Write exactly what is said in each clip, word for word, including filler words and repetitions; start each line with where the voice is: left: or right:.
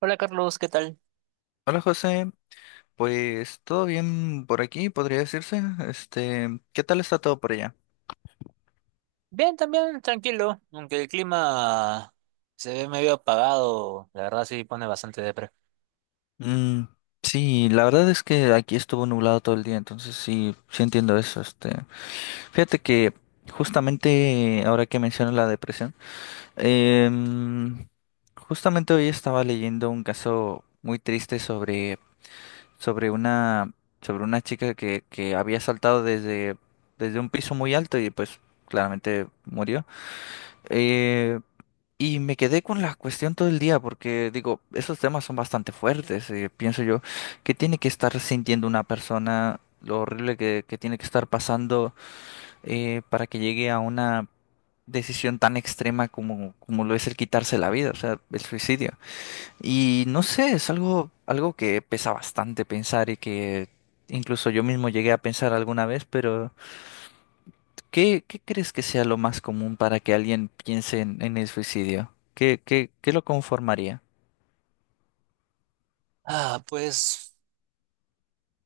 right: Hola Carlos, ¿qué tal?
left: Hola José, pues todo bien por aquí, podría decirse. Este, ¿qué tal está todo por allá?
right: Bien, también tranquilo, aunque el clima se ve medio apagado, la verdad sí pone bastante depre.
left: Mm, sí, la verdad es que aquí estuvo nublado todo el día, entonces sí, sí entiendo eso. Este, fíjate que justamente ahora que mencionas la depresión, em, justamente hoy estaba leyendo un caso muy triste sobre sobre una sobre una chica que que había saltado desde desde un piso muy alto y pues claramente murió. Eh, Y me quedé con la cuestión todo el día porque digo, esos temas son bastante fuertes. eh, pienso yo, ¿que tiene que estar sintiendo una persona? Lo horrible que, que tiene que estar pasando, eh, para que llegue a una decisión tan extrema como, como, lo es el quitarse la vida, o sea, el suicidio. Y no sé, es algo, algo que pesa bastante pensar y que incluso yo mismo llegué a pensar alguna vez, pero ¿qué, qué crees que sea lo más común para que alguien piense en, en el suicidio? ¿Qué, qué, qué lo conformaría?
right: Ah, pues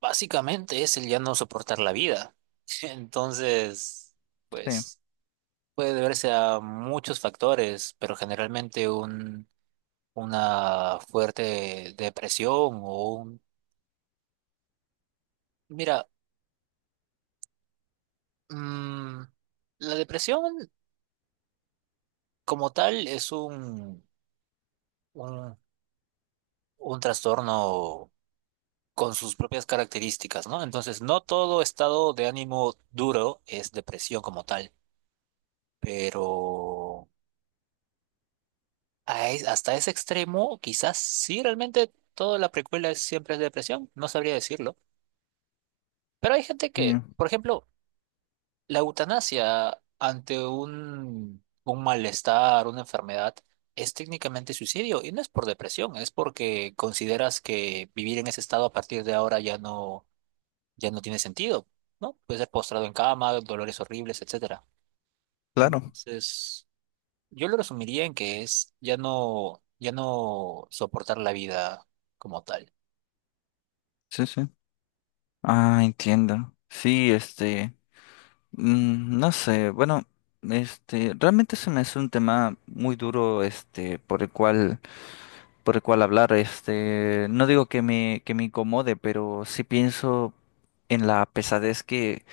right: básicamente es el ya no soportar la vida. Entonces,
left: Sí,
right: pues puede deberse a muchos factores, pero generalmente un, una fuerte depresión o un... Mira, mm, la depresión como tal es un, un, un trastorno con sus propias características, ¿no? Entonces, no todo estado de ánimo duro es depresión como tal, pero a es- hasta ese extremo, quizás sí, realmente toda la precuela es- siempre es depresión, no sabría decirlo. Pero hay gente
left: sí,
right: que, por ejemplo, la eutanasia ante un, un malestar, una enfermedad, es técnicamente suicidio y no es por depresión, es porque consideras que vivir en ese estado a partir de ahora ya no ya no tiene sentido, ¿no? Puede ser postrado en cama, dolores horribles, etcétera.
left: claro,
right: Entonces, yo lo resumiría en que es ya no, ya no soportar la vida como tal.
left: sí, sí. Ah, entiendo. Sí, este, mm, no sé, bueno, este, realmente se me hace un tema muy duro, este, por el cual, por el cual, hablar, este, no digo que me, que me incomode, pero sí pienso en la pesadez que,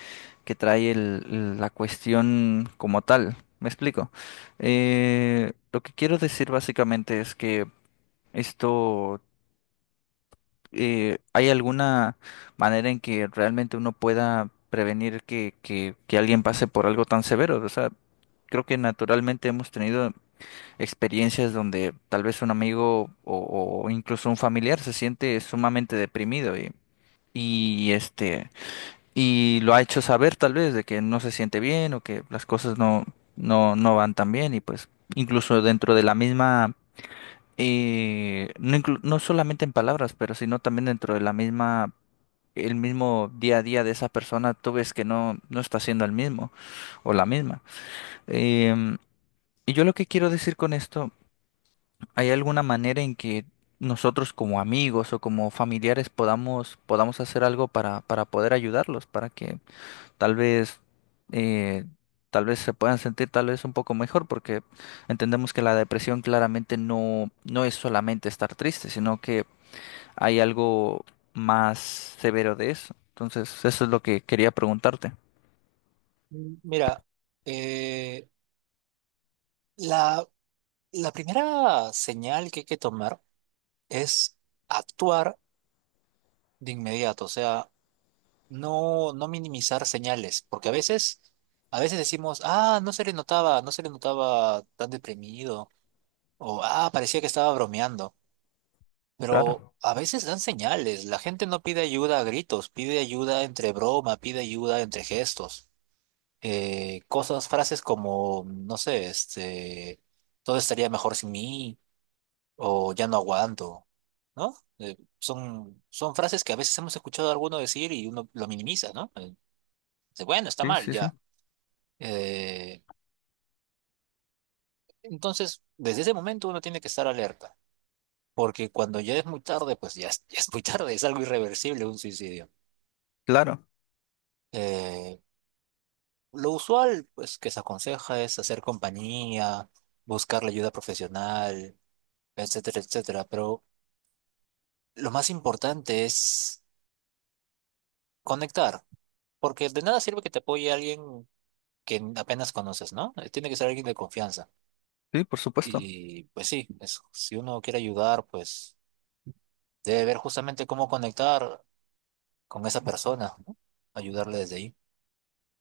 left: que trae el- la cuestión como tal. ¿Me explico? Eh, lo que quiero decir básicamente es que esto. Eh, ¿hay alguna manera en que realmente uno pueda prevenir que, que, que alguien pase por algo tan severo? O sea, creo que naturalmente hemos tenido experiencias donde tal vez un amigo o, o incluso un familiar se siente sumamente deprimido y, y este y lo ha hecho saber tal vez de que no se siente bien o que las cosas no, no, no van tan bien y pues incluso dentro de la misma, eh, no, inclu- no solamente en palabras, pero sino también dentro de la misma el mismo día a día de esa persona, tú ves que no, no está siendo el mismo o la misma. Em, y yo lo que quiero decir con esto, ¿hay alguna manera en que nosotros como amigos o como familiares podamos, podamos hacer algo para, para poder ayudarlos, para que tal vez, eh, tal vez se puedan sentir tal vez un poco mejor? Porque entendemos que la depresión claramente no, no es solamente estar triste, sino que hay algo más severo de eso. Entonces, eso es lo que quería preguntarte.
right: M- Mira, eh, la, la primera señal que hay que tomar es actuar de inmediato, o sea, no, no minimizar señales, porque a veces, a veces decimos, ah, no se le notaba, no se le notaba tan deprimido, o ah, parecía que estaba bromeando. Pero
left: Claro,
right: a veces dan señales. La gente no pide ayuda a gritos, pide ayuda entre broma, pide ayuda entre gestos. Eh, cosas, frases como, no sé, este, todo estaría mejor sin mí o ya no aguanto, ¿no? Eh, son, son frases que a veces hemos escuchado a alguno decir y uno lo minimiza, ¿no? Eh, dice, bueno, está
left: sí,
right: mal,
left: sí, sí.
right: ya. Eh, entonces, desde ese momento uno tiene que estar alerta, porque cuando ya es muy tarde, pues ya, es- ya es muy tarde, es algo irreversible un suicidio.
left: Claro,
right: Eh, Lo usual, pues, que se aconseja es hacer compañía, buscar la ayuda profesional, etcétera, etcétera. Pero lo más importante es conectar, porque de nada sirve que te apoye alguien que apenas conoces, ¿no? Eh, tiene que ser alguien de confianza.
left: sí, por supuesto.
right: Y pues sí, es- si uno quiere ayudar, pues debe ver justamente cómo conectar con esa persona, ¿no? Ayudarle desde ahí.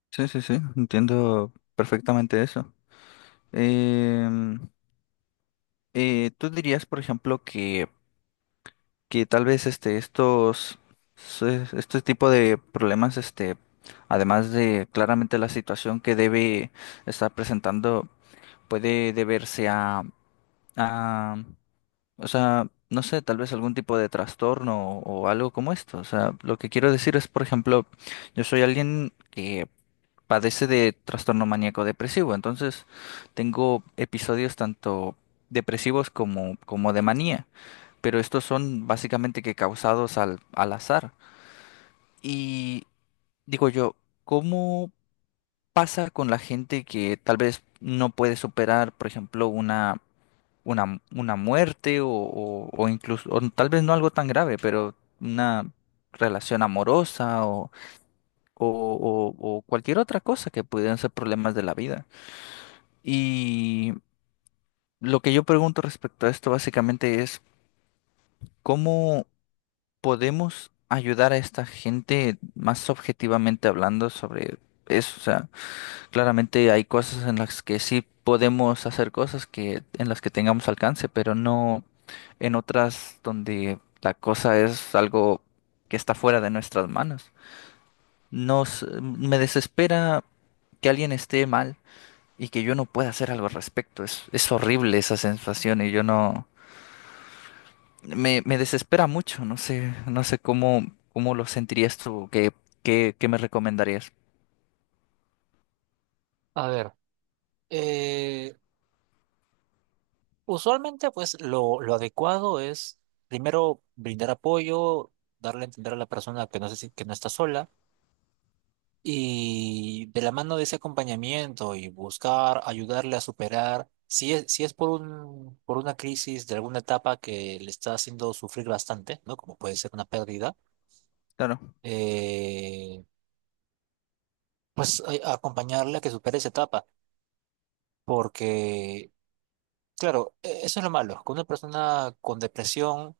left: Sí, sí, sí, entiendo perfectamente eso. Em, eh, ¿tú dirías, por ejemplo, que, que tal vez este, estos, se- este tipo de problemas, este, además de claramente la situación que debe estar presentando, puede deberse a, a, o sea, no sé, tal vez algún tipo de trastorno o, o algo como esto. O sea, lo que quiero decir es, por ejemplo, yo soy alguien que padece de trastorno maníaco depresivo, entonces tengo episodios tanto depresivos como, como de manía, pero estos son básicamente que causados al, al azar. Y digo yo, ¿cómo pasa con la gente que tal vez no puede superar, por ejemplo, una una, una muerte o, o, o incluso, o tal vez no algo tan grave, pero una relación amorosa o, o, o- o cualquier otra cosa que pudieran ser problemas de la vida? Y lo que yo pregunto respecto a esto básicamente es, ¿cómo podemos ayudar a esta gente más objetivamente hablando sobre eso? O sea, claramente hay cosas en las que sí podemos hacer cosas que en las que tengamos alcance, pero no en otras donde la cosa es algo que está fuera de nuestras manos. Nos me desespera que alguien esté mal y que yo no pueda hacer algo al respecto. Es, es horrible esa sensación y yo no me, me desespera mucho. No sé, no sé cómo, cómo lo sentirías tú, qué, qué, qué me recomendarías.
right: A ver, usualmente, pues lo, lo adecuado es primero brindar apoyo, darle a entender a la persona que no, se, si- que no está sola, y de la mano de ese acompañamiento y buscar ayudarle a superar, si es, si es por un, por una crisis de alguna etapa que le está haciendo sufrir bastante, ¿no? Como puede ser una pérdida,
left: Claro,
right: eh, pues a- acompañarle a que supere esa etapa, porque, claro, e- eso es lo malo, con una persona con depresión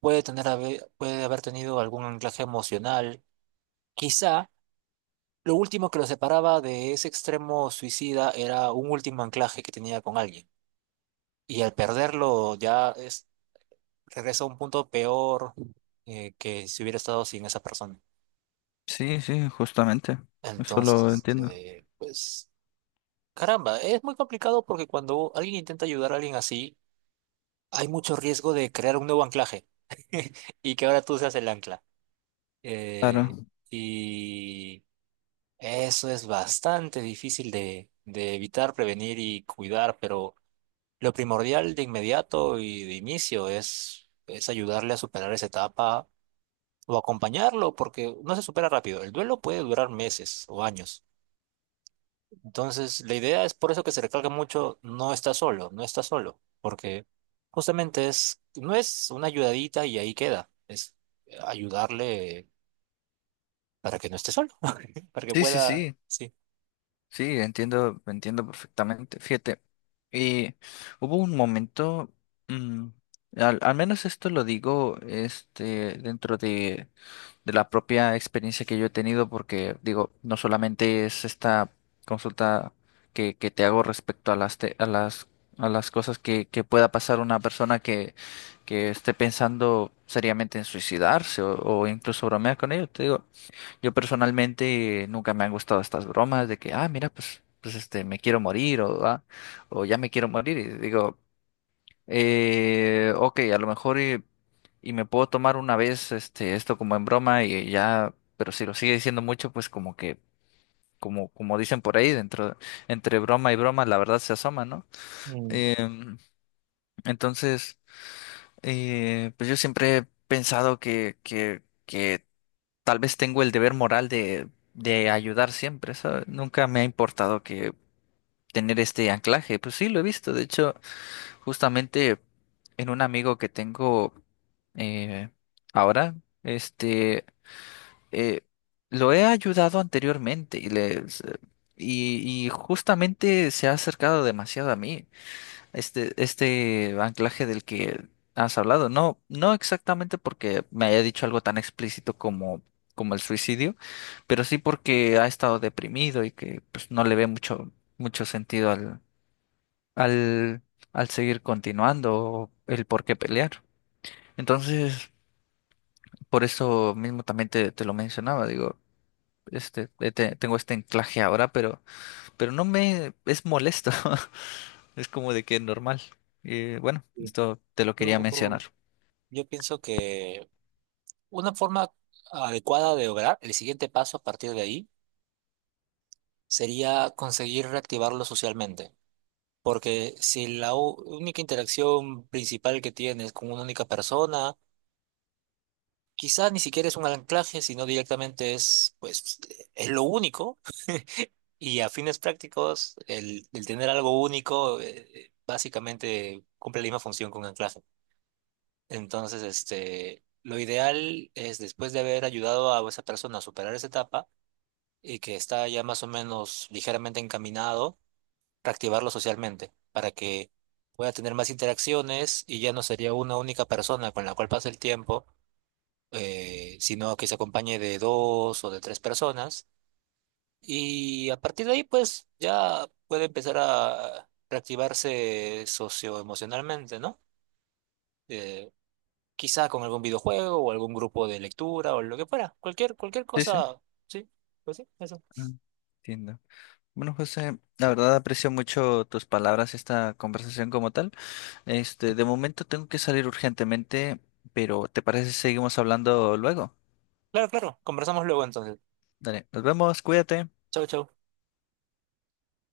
right: puede tener, habe- puede haber tenido algún anclaje emocional. Quizá lo último que lo separaba de ese extremo suicida era un último anclaje que tenía con alguien. Y al perderlo ya es, regresa a un punto peor, eh, que si hubiera estado sin esa persona.
left: sí, sí, justamente. Eso lo
right: Entonces,
left: entiendo.
right: eh, pues, caramba, es muy complicado porque cuando alguien intenta ayudar a alguien así, hay mucho riesgo de crear un nuevo anclaje y que ahora tú seas el ancla. Eh,
left: Claro.
right: y Eso es bastante difícil de, de evitar, prevenir y cuidar, pero lo primordial de inmediato y de inicio es, es ayudarle a superar esa etapa o acompañarlo, porque no se supera rápido. El duelo puede durar meses o años. Entonces, la idea es por eso que se recalca mucho, no está solo, no está solo, porque justamente es, no es una ayudadita y ahí queda, es ayudarle para que no esté solo, para que
left: Sí, sí,
right: pueda,
left: sí,
right: sí.
left: sí, entiendo, entiendo perfectamente. Fíjate, y hubo un momento, mm, al, al menos esto lo digo, este, dentro de, de la propia experiencia que yo he tenido, porque digo, no solamente es esta consulta que, que te hago respecto a las, te- a las, a las cosas que, que pueda pasar una persona que, que esté pensando seriamente en suicidarse o, o incluso bromear con ello, te digo. Yo personalmente nunca me han gustado estas bromas de que, ah, mira, pues, pues este, me quiero morir o, "Ah, o ya me quiero morir". Y digo, eh, ok, a lo mejor y, y, me puedo tomar una vez este, esto como en broma y ya, pero si lo sigue diciendo mucho, pues como que, como, como dicen por ahí, dentro, entre broma y broma, la verdad se asoma, ¿no?
right: Mm,
left: Em, entonces, eh, pues yo siempre he pensado que, que, que tal vez tengo el deber moral de, de ayudar siempre, ¿sabes? Nunca me ha importado que tener este anclaje. Pues sí, lo he visto. De hecho, justamente en un amigo que tengo, eh, ahora, este, eh, lo he ayudado anteriormente y, les- eh, y, y justamente se ha acercado demasiado a mí. Este, este anclaje del que has hablado, no, no exactamente porque me haya dicho algo tan explícito como, como, el suicidio, pero sí porque ha estado deprimido y que pues no le ve mucho, mucho sentido al, al, al seguir continuando o el por qué pelear. Entonces, por eso mismo también te, te lo mencionaba, digo, este, eh, te- tengo este anclaje ahora, pero, pero no me es molesto, es como de que normal. Y bueno,
right: sí.
left: esto te lo
right: No,
left: quería mencionar.
right: yo pienso que una forma adecuada de lograr el siguiente paso a partir de ahí sería conseguir reactivarlo socialmente. Porque si la u- única interacción principal que tienes es con una única persona, quizás ni siquiera es un anclaje, sino directamente es, pues, es lo único. Y a fines prácticos, el, el tener algo único, eh, eh, básicamente cumple la misma función que un anclaje. Entonces, este, lo ideal es después de haber ayudado a esa persona a superar esa etapa, y que está ya más o menos ligeramente encaminado, reactivarlo socialmente para que pueda tener más interacciones y ya no sería una única persona con la cual pasa el tiempo, eh, sino que se acompañe de dos o de tres personas. Y a partir de ahí, pues ya puede empezar a reactivarse socioemocionalmente, ¿no? Eh, quizá con algún videojuego o algún grupo de lectura o lo que fuera, cualquier, cualquier
left: Sí, sí.
right: cosa, sí, pues sí, eso.
left: Ah, entiendo. Bueno, José, la verdad aprecio mucho tus palabras, esta conversación como tal. Este, de momento tengo que salir urgentemente, pero ¿te parece si seguimos hablando luego?
right: Claro, claro, conversamos luego entonces.
left: Dale, nos vemos, cuídate.
right: Chau, chau.